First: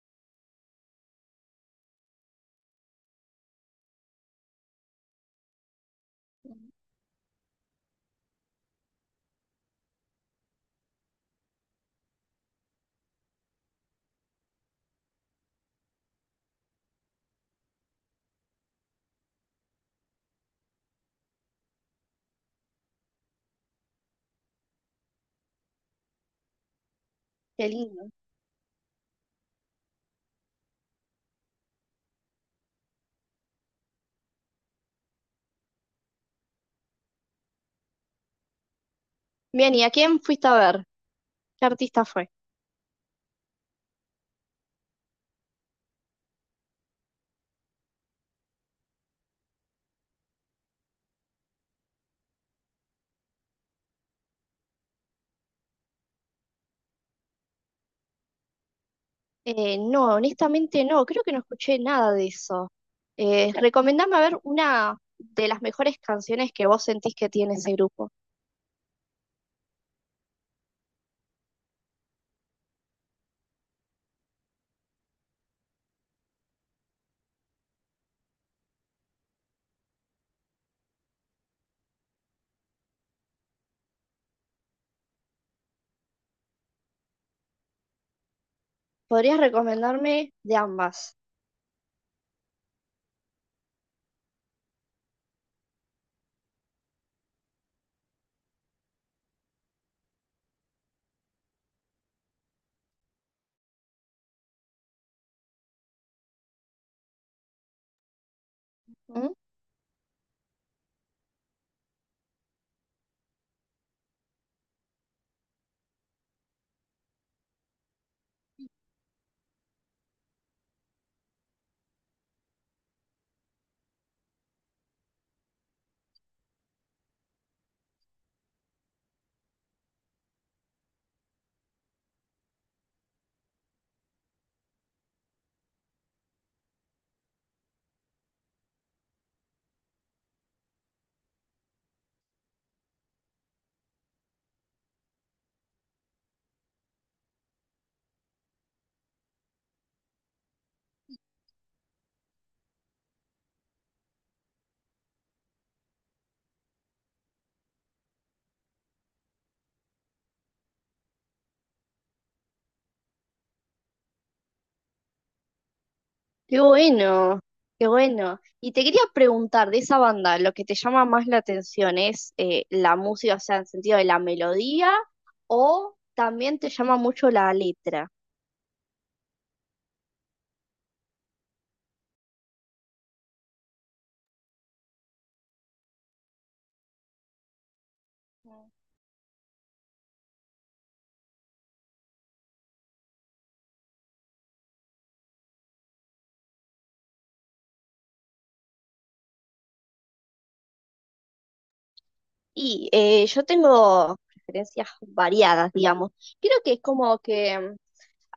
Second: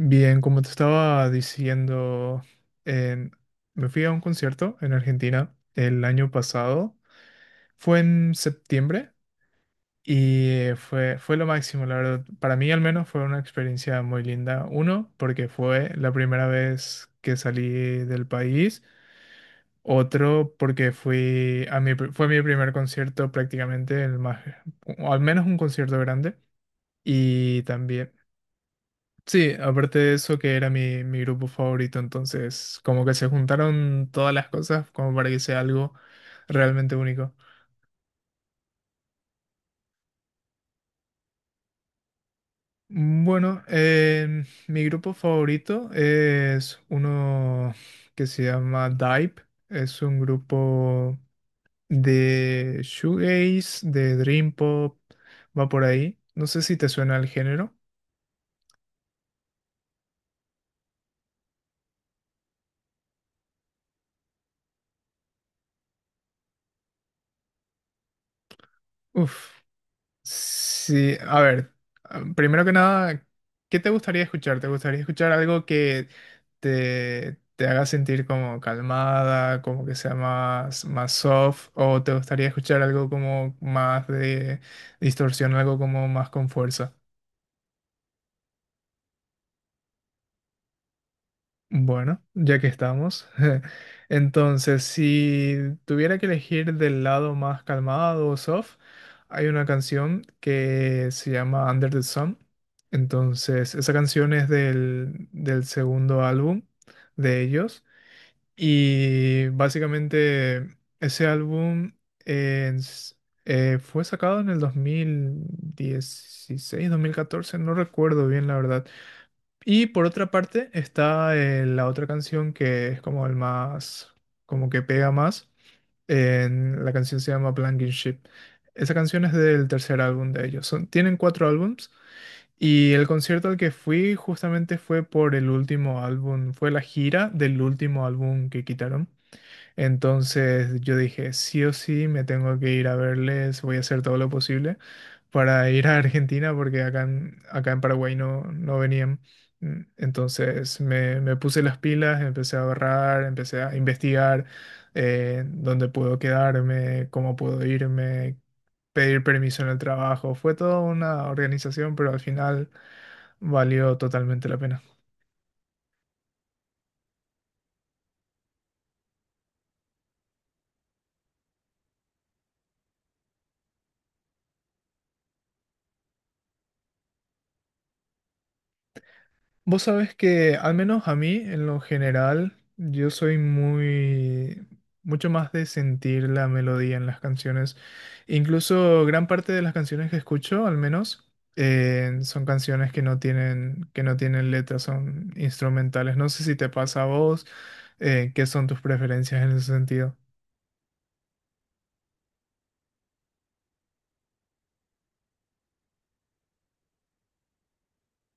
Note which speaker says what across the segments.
Speaker 1: Bien, como te estaba diciendo, en- me fui a un concierto en Argentina el año pasado. Fue en septiembre y fue lo máximo, la verdad. Para mí al menos fue una experiencia muy linda. Uno, porque fue la primera vez que salí del país. Otro, porque fui a mi, pr- fue mi primer concierto prácticamente, o al menos un concierto grande. Y
Speaker 2: Qué lindo.
Speaker 1: también... Sí, aparte de eso que era mi grupo favorito, entonces como que se juntaron todas las cosas como para que sea algo realmente único.
Speaker 2: Bien, ¿y a quién fuiste a ver? ¿Qué artista fue?
Speaker 1: Bueno, mi grupo favorito es uno que se llama Dive, es un grupo de shoegaze, de dream pop, va por ahí. No sé si te suena el género.
Speaker 2: No, honestamente no, creo que no escuché nada de eso. Recomendame a ver una de las mejores canciones que vos sentís que tiene ese grupo.
Speaker 1: Uf. Sí, a ver, ah, primero que nada, ¿qué te gustaría escuchar? ¿Te gustaría escuchar algo que te haga sentir como calmada, como que sea más soft? ¿O te gustaría escuchar algo como más de distorsión, algo como más con fuerza?
Speaker 2: Podrías recomendarme de ambas.
Speaker 1: Bueno, ya que estamos, entonces si tuviera que elegir del lado más calmado o soft, hay una canción que se llama Under the Sun. Entonces, esa canción es del segundo álbum de ellos
Speaker 2: ¿Mm?
Speaker 1: y básicamente ese álbum es- fue sacado en el 2016 2014 no recuerdo bien la verdad y por otra parte está la otra canción que es como el más, como que pega más. La canción se llama Blanking Ship. Esa canción es del tercer álbum de ellos. Tienen cuatro álbums y el concierto al que fui justamente fue por el último álbum, fue la gira del último álbum que quitaron. Entonces yo dije, sí o sí, me tengo que ir a verles, voy a hacer todo lo posible para ir a Argentina porque acá en Paraguay no venían. Mm, entonces me puse las pilas, empecé a ahorrar, empecé a investigar dónde puedo quedarme, cómo puedo irme, pedir permiso en el trabajo. Fue toda una organización, pero al final valió totalmente la pena.
Speaker 2: Qué bueno, qué bueno. Y te quería preguntar de esa banda, lo que te llama más la atención es la música, o sea, en sentido de la melodía, o también te llama mucho la letra.
Speaker 1: Vos sabés que, al menos a mí, en lo general, mucho más de sentir la melodía en las canciones. Incluso gran parte de las canciones que escucho, al menos, son canciones que no tienen letras, son instrumentales. No sé si te pasa a vos, qué son tus preferencias en ese sentido.
Speaker 2: Y yo tengo preferencias variadas, digamos. Creo que es como que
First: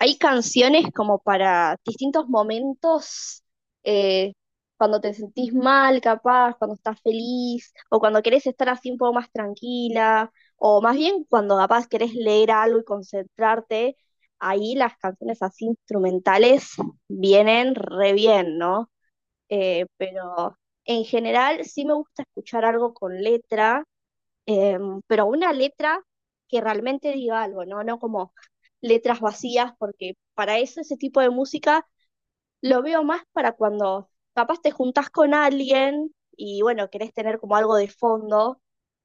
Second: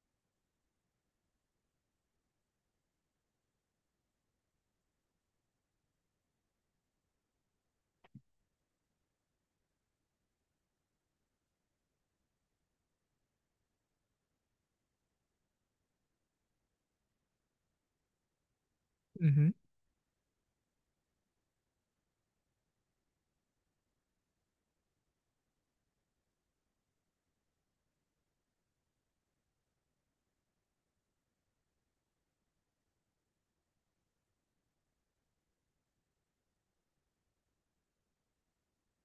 Speaker 2: hay canciones como para distintos momentos, eh, cuando te sentís mal, capaz, cuando estás feliz, o cuando querés estar así un poco más tranquila, o más bien cuando capaz querés leer algo y concentrarte, ahí las canciones así instrumentales vienen re bien, ¿no?
Speaker 1: Ujú,
Speaker 2: Pero en general sí me gusta escuchar algo con letra. Pero una letra que realmente diga algo, ¿no? No como letras vacías, porque para eso ese tipo de música lo veo más para cuando capaz te juntás con alguien y bueno, querés tener como algo de fondo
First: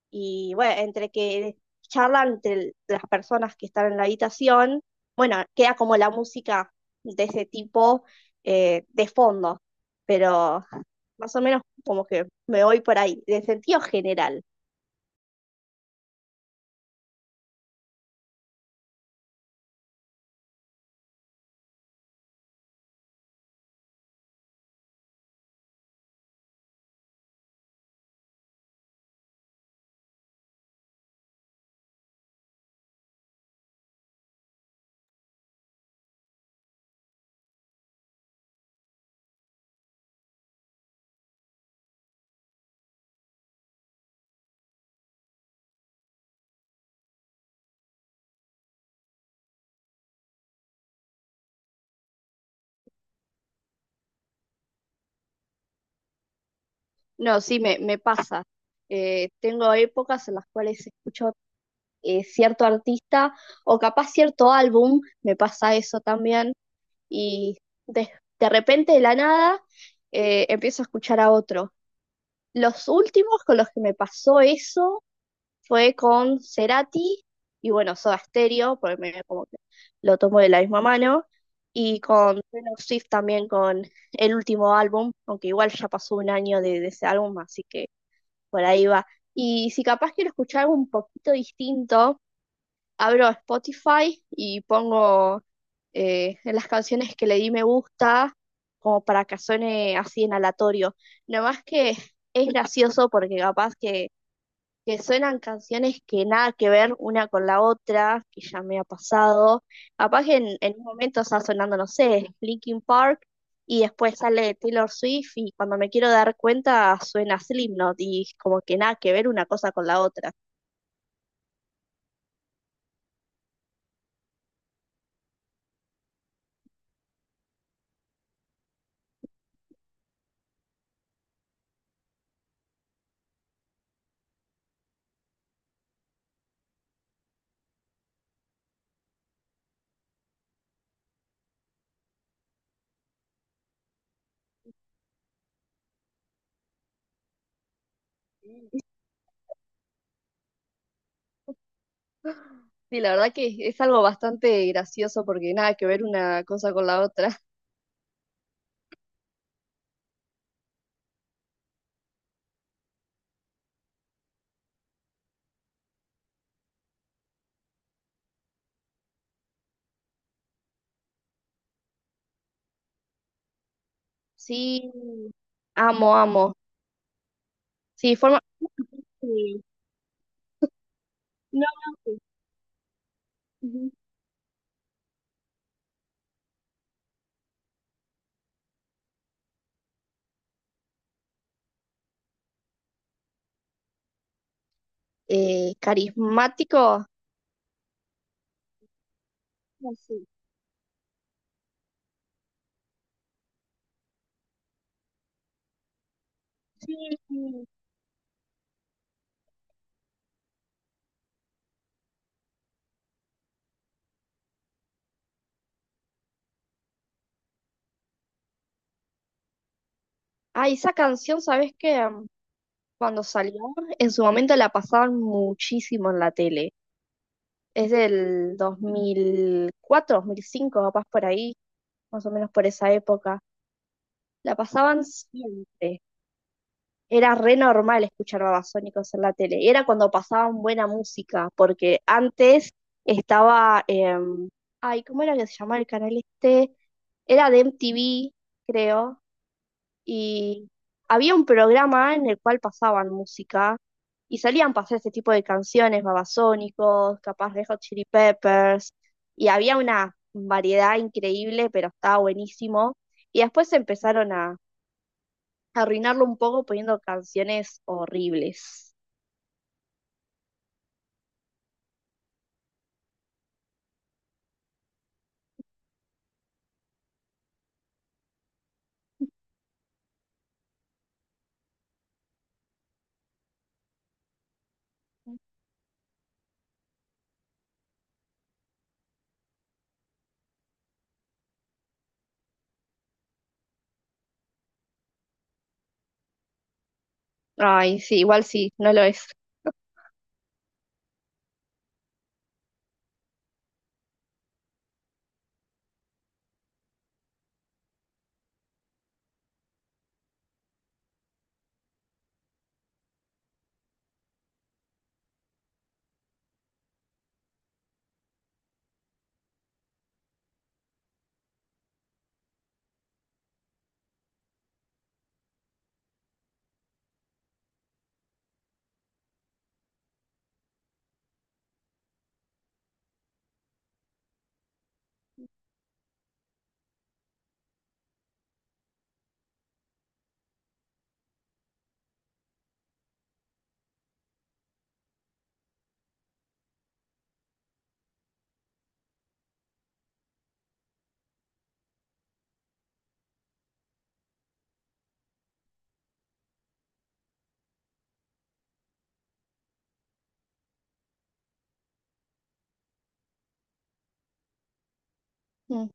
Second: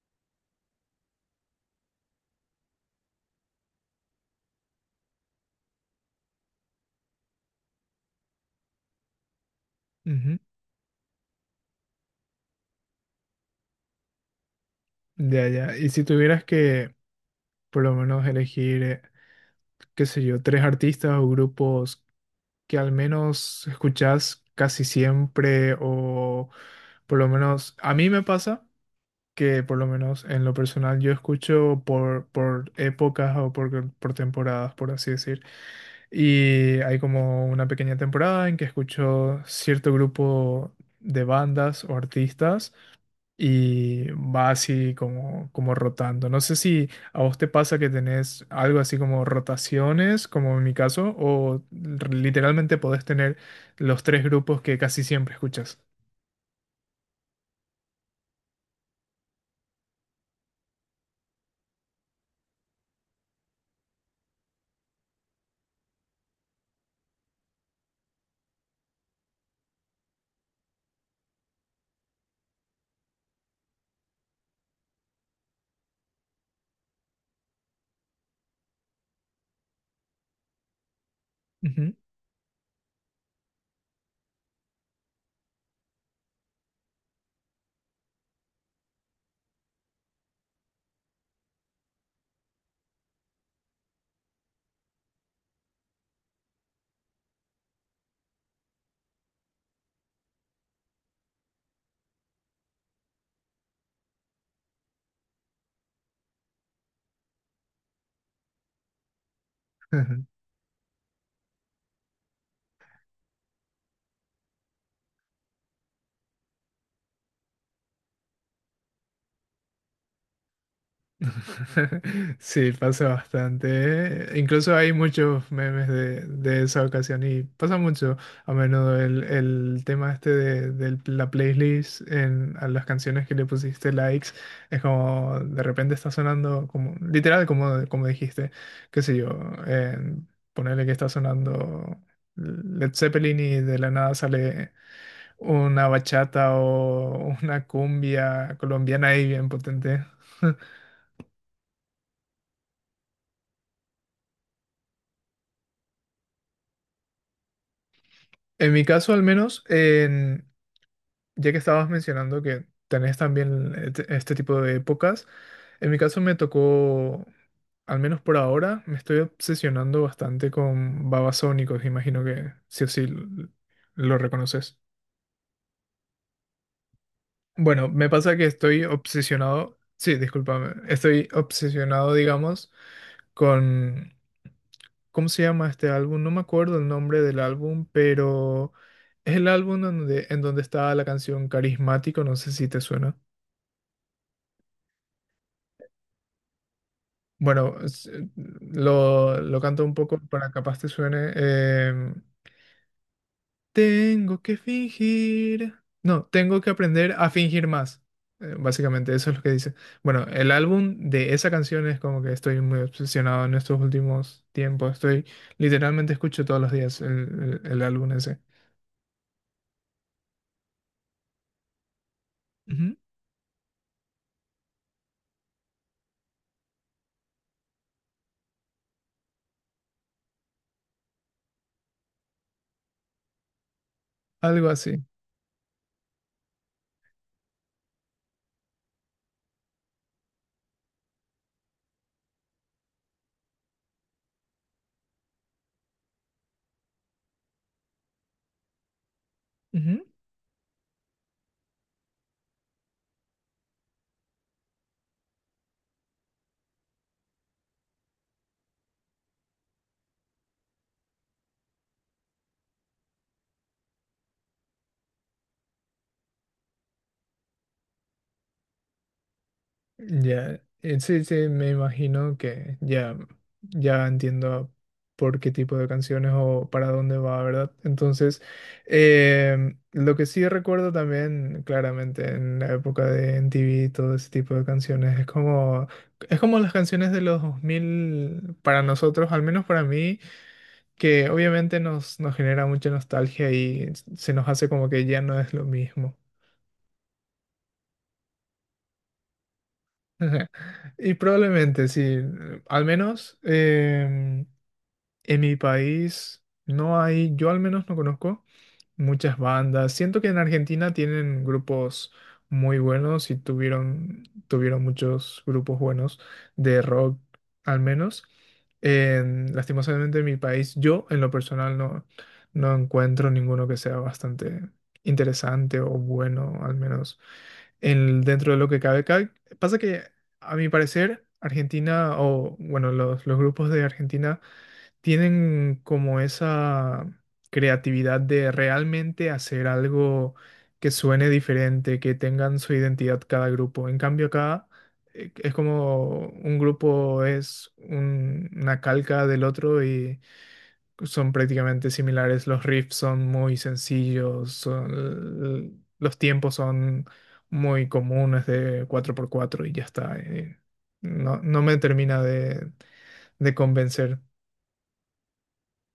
Speaker 2: y bueno, entre que charlan entre las personas que están en la habitación, bueno, queda como la música de ese tipo de fondo.
Speaker 1: ujú.
Speaker 2: Pero más o menos como que me voy por ahí, de sentido general.
Speaker 1: Ya, ya. Y si tuvieras que, por lo menos, elegir, qué sé yo, tres artistas o grupos que al menos escuchás casi siempre o por lo menos a mí me pasa que por lo menos en lo personal yo escucho por épocas o por temporadas, por así decir. Y hay como una pequeña temporada en que escucho cierto grupo de bandas o artistas y va así como, como rotando. No sé si a vos te pasa que tenés algo así como rotaciones, como en mi caso, literalmente podés tener los tres grupos que casi siempre escuchas.
Speaker 2: No, sí, me pasa. Tengo épocas en las cuales escucho cierto artista o capaz cierto álbum, me pasa eso también, y de, de repente de la nada empiezo a escuchar a otro. Los últimos con los que me pasó eso fue con Cerati y bueno, Soda Stereo, porque como que lo tomo de la misma mano,
Speaker 1: Ujú.
Speaker 2: y con Taylor Swift también con el último álbum, aunque igual ya pasó un año de ese álbum, así que por ahí va. Y si capaz quiero escuchar algo un poquito distinto, abro Spotify y pongo las canciones que le di me gusta, como para que suene así en aleatorio. Nada más que es gracioso porque capaz que suenan canciones que nada que ver una con la otra, que ya me ha pasado. Capaz que en un momento está sonando, no sé, Linkin Park y después sale Taylor Swift y cuando me quiero dar cuenta suena Slipknot y como que nada que ver una cosa con la otra.
Speaker 1: Sí, pasa bastante. Incluso hay muchos memes de esa ocasión y pasa mucho a menudo el tema este de la playlist en, a las canciones que le pusiste likes. Es como de repente está sonando como, literal como, como dijiste, qué sé yo, eh, ponerle que está sonando Led Zeppelin y de la nada sale una bachata o una cumbia colombiana ahí bien potente.
Speaker 2: Sí, la verdad que es algo bastante gracioso porque nada que ver una cosa con la otra.
Speaker 1: En mi caso, al menos, ya que estabas mencionando que tenés también este tipo de épocas, en mi caso me tocó, al menos por ahora, me estoy obsesionando bastante con babasónicos, imagino que sí o sí lo reconoces.
Speaker 2: Sí, amo, amo.
Speaker 1: Bueno, me
Speaker 2: Sí,
Speaker 1: pasa que estoy
Speaker 2: sí.
Speaker 1: obsesionado, sí, discúlpame, estoy
Speaker 2: No, no,
Speaker 1: obsesionado,
Speaker 2: sí.
Speaker 1: digamos,
Speaker 2: Ujú.
Speaker 1: con ¿cómo se llama este álbum? No me acuerdo el nombre del álbum, pero es el álbum donde, en donde está la canción Carismático, no sé si te suena.
Speaker 2: Carismático.
Speaker 1: Bueno, lo canto
Speaker 2: No,
Speaker 1: un poco
Speaker 2: sí.
Speaker 1: para capaz te suene. Tengo que fingir. No, tengo que
Speaker 2: Sí,
Speaker 1: aprender a fingir
Speaker 2: sí.
Speaker 1: más. Básicamente, eso es lo que dice. Bueno, el álbum de esa canción es como que estoy muy obsesionado en estos últimos tiempos. Estoy, literalmente escucho todos los días el álbum ese.
Speaker 2: Ah, esa canción, ¿sabes qué?
Speaker 1: Ujú,
Speaker 2: Cuando salió, en su momento la pasaban muchísimo en la tele. Es del dos mil cuatro, 2005, capaz por ahí, más o menos por esa época. La
Speaker 1: algo
Speaker 2: pasaban
Speaker 1: así.
Speaker 2: siempre. Era re normal escuchar Babasónicos en la tele. Era cuando pasaban buena música, porque antes estaba, ay, ¿cómo era que se llamaba el canal este? Era de MTV, creo,
Speaker 1: Ujú.
Speaker 2: y había un programa en el cual pasaban música y salían pasar ese tipo de canciones, Babasónicos, capaz de Hot Chili Peppers, y había una variedad increíble, pero estaba buenísimo. Y después empezaron a arruinarlo un poco poniendo canciones horribles.
Speaker 1: Ya, sí, sí, me imagino que ya, ya entiendo por qué tipo de canciones o para dónde va, ¿verdad? Entonces, lo que sí recuerdo también, claramente, en la época de MTV, todo ese tipo de canciones, es como las canciones de los 2000 para nosotros, al menos para mí, que obviamente nos genera mucha nostalgia y se nos hace como que ya no es lo mismo.
Speaker 2: Ay, sí, igual sí, no lo es.
Speaker 1: Ajá. Y probablemente sí, al menos em, en mi país no hay, yo al menos no conozco muchas bandas. Siento que en Argentina tienen grupos muy buenos y tuvieron muchos grupos buenos de rock, al menos. En, lastimosamente en mi país, yo en lo personal no encuentro ninguno que sea bastante interesante o bueno, al menos dentro de lo que cabe. Pasa que, a mi parecer, Argentina, o bueno, los grupos de Argentina tienen como esa creatividad de realmente hacer algo que suene diferente, que tengan su identidad cada grupo. En cambio, acá es como un grupo una calca del otro, son prácticamente similares, los riffs son muy sencillos, los tiempos son muy comunes de 4 por 4 y ya está. No, no me termina de convencer.
Speaker 2: Mm.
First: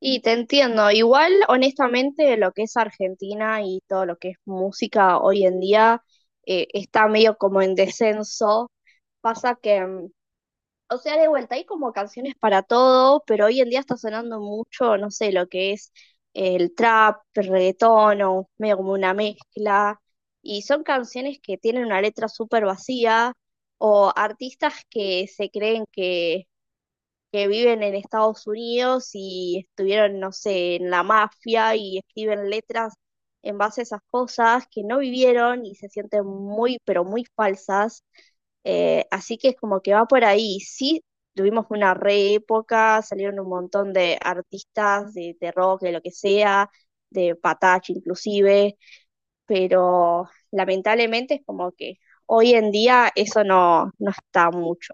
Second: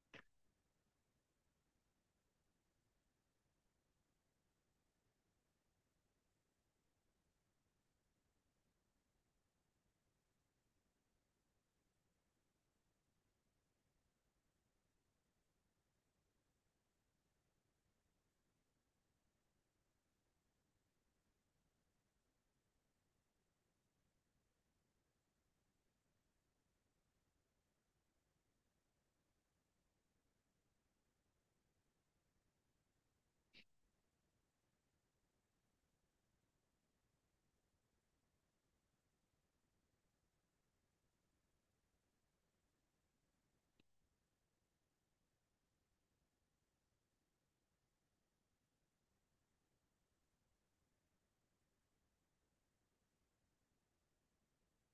Speaker 2: Y te entiendo, igual honestamente lo que es Argentina y todo lo que es música hoy en día está medio como en descenso. Pasa que o sea, de vuelta, hay como canciones para todo, pero hoy en día está sonando mucho, no sé, lo que es el trap, el reggaetón, o medio como una mezcla. Y son canciones que tienen una letra súper vacía, o artistas que se creen que, viven en Estados Unidos y estuvieron, no sé, en la mafia y escriben letras en base a esas cosas que no vivieron y se sienten muy, pero muy falsas. Así que es como que va por ahí. Sí, tuvimos una re época, salieron un montón de artistas de, rock, de lo que sea, de Patache inclusive, pero lamentablemente es como que hoy en día eso no está mucho.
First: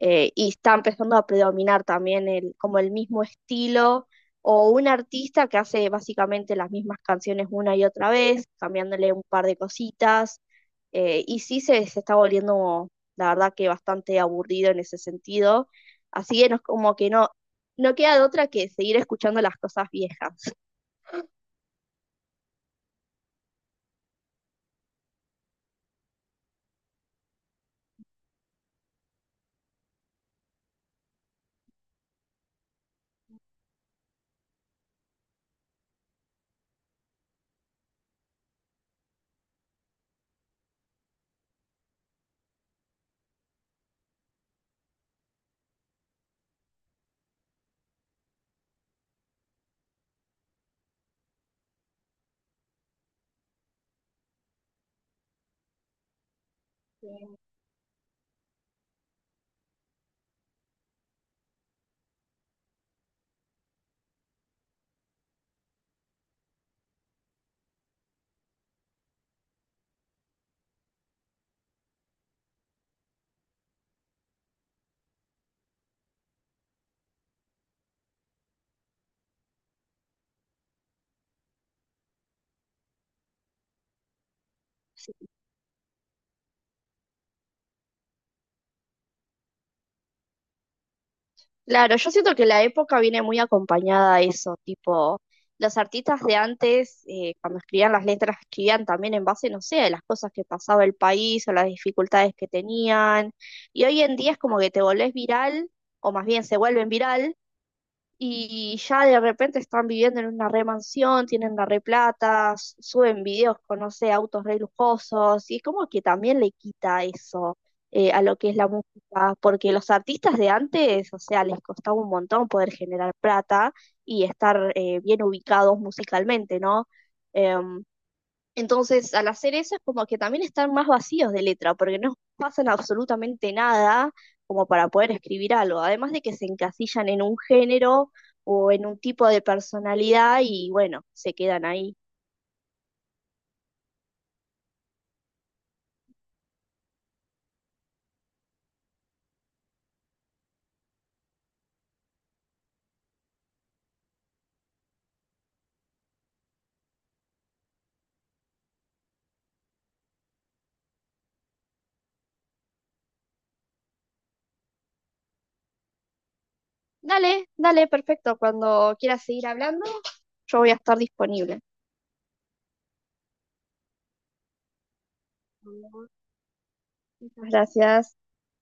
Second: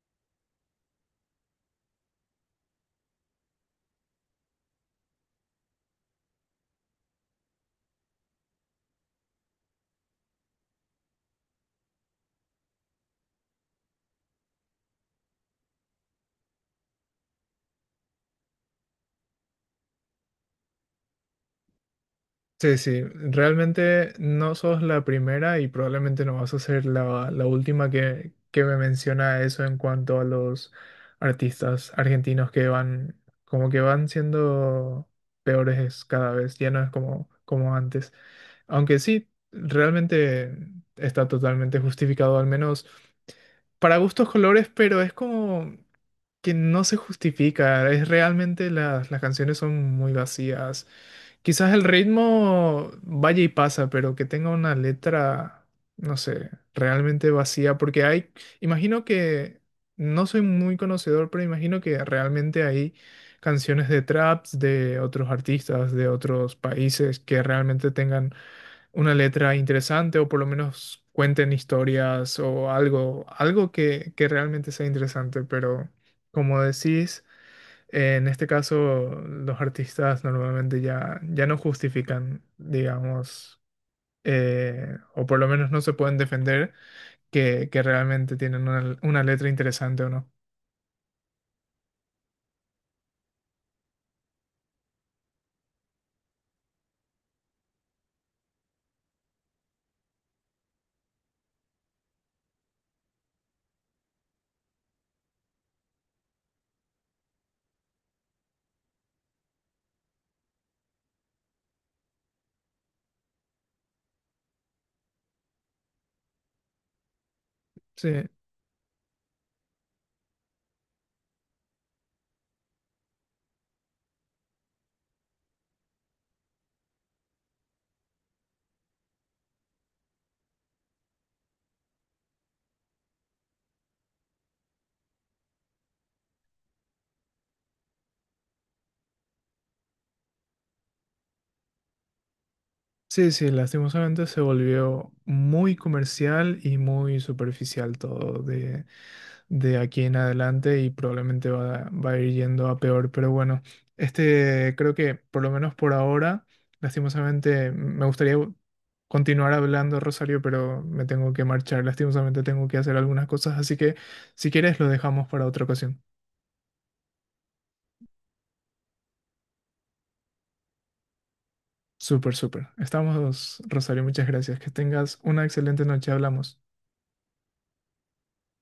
Speaker 2: Y está empezando a predominar también el, como el mismo estilo o un artista que hace básicamente las mismas canciones una y otra vez, cambiándole un par de cositas. Y sí se está volviendo, la verdad que bastante aburrido en ese sentido. Así que no es como que no queda de otra que seguir escuchando las cosas viejas.
Speaker 1: Sí, sí, realmente no sos la primera y probablemente no vas a ser la última que me menciona eso en cuanto a los artistas argentinos que van, como que van siendo peores cada vez, ya no es como, como antes. Aunque sí, realmente está totalmente justificado, al menos para gustos colores, pero es como que no se justifica. Es realmente las canciones son muy vacías. Quizás el ritmo vaya y pasa, pero que tenga una letra, no sé, realmente vacía, porque hay, imagino que, no soy muy conocedor, pero imagino que realmente hay canciones de traps de otros artistas, de otros países que realmente tengan una letra interesante o por lo menos cuenten historias o algo, algo que realmente sea interesante, pero como decís, en este caso los artistas normalmente ya, ya no justifican, digamos, o por lo menos no se pueden defender que realmente tienen una letra interesante o no.
Speaker 2: Claro, yo siento que la época viene muy acompañada a eso, tipo, los artistas de antes, cuando escribían las letras, escribían también en base, no sé, a las cosas que pasaba el país o las dificultades que tenían, y hoy en día es como que te volvés viral, o más bien se vuelven viral, y ya de repente están viviendo en una re mansión, tienen la re plata, suben videos con, no sé, autos re lujosos, y es como que también le quita eso
Speaker 1: Sí.
Speaker 2: a lo que es la música, porque los artistas de antes, o sea, les costaba un montón poder generar plata y estar bien ubicados musicalmente, ¿no? Em, entonces, al hacer eso es como que también están más vacíos de letra, porque no pasan absolutamente nada como para poder escribir algo. Además de que se encasillan en un género o en un tipo de personalidad y bueno, se quedan ahí.
Speaker 1: Sí, sí, lastimosamente se volvió muy comercial y muy superficial todo de aquí en adelante y probablemente va, va a ir yendo a peor. Pero bueno, este creo que por lo menos por ahora, lastimosamente, me gustaría continuar hablando, Rosario, pero me tengo que marchar. Lastimosamente tengo que hacer algunas cosas, así que si quieres lo dejamos para otra ocasión.
Speaker 2: Dale, dale, perfecto. Cuando quieras seguir hablando, yo voy a estar disponible.
Speaker 1: Súper, súper. Estamos, Rosario, muchas gracias. Que tengas una excelente noche. Hablamos.
Speaker 2: Muchas gracias.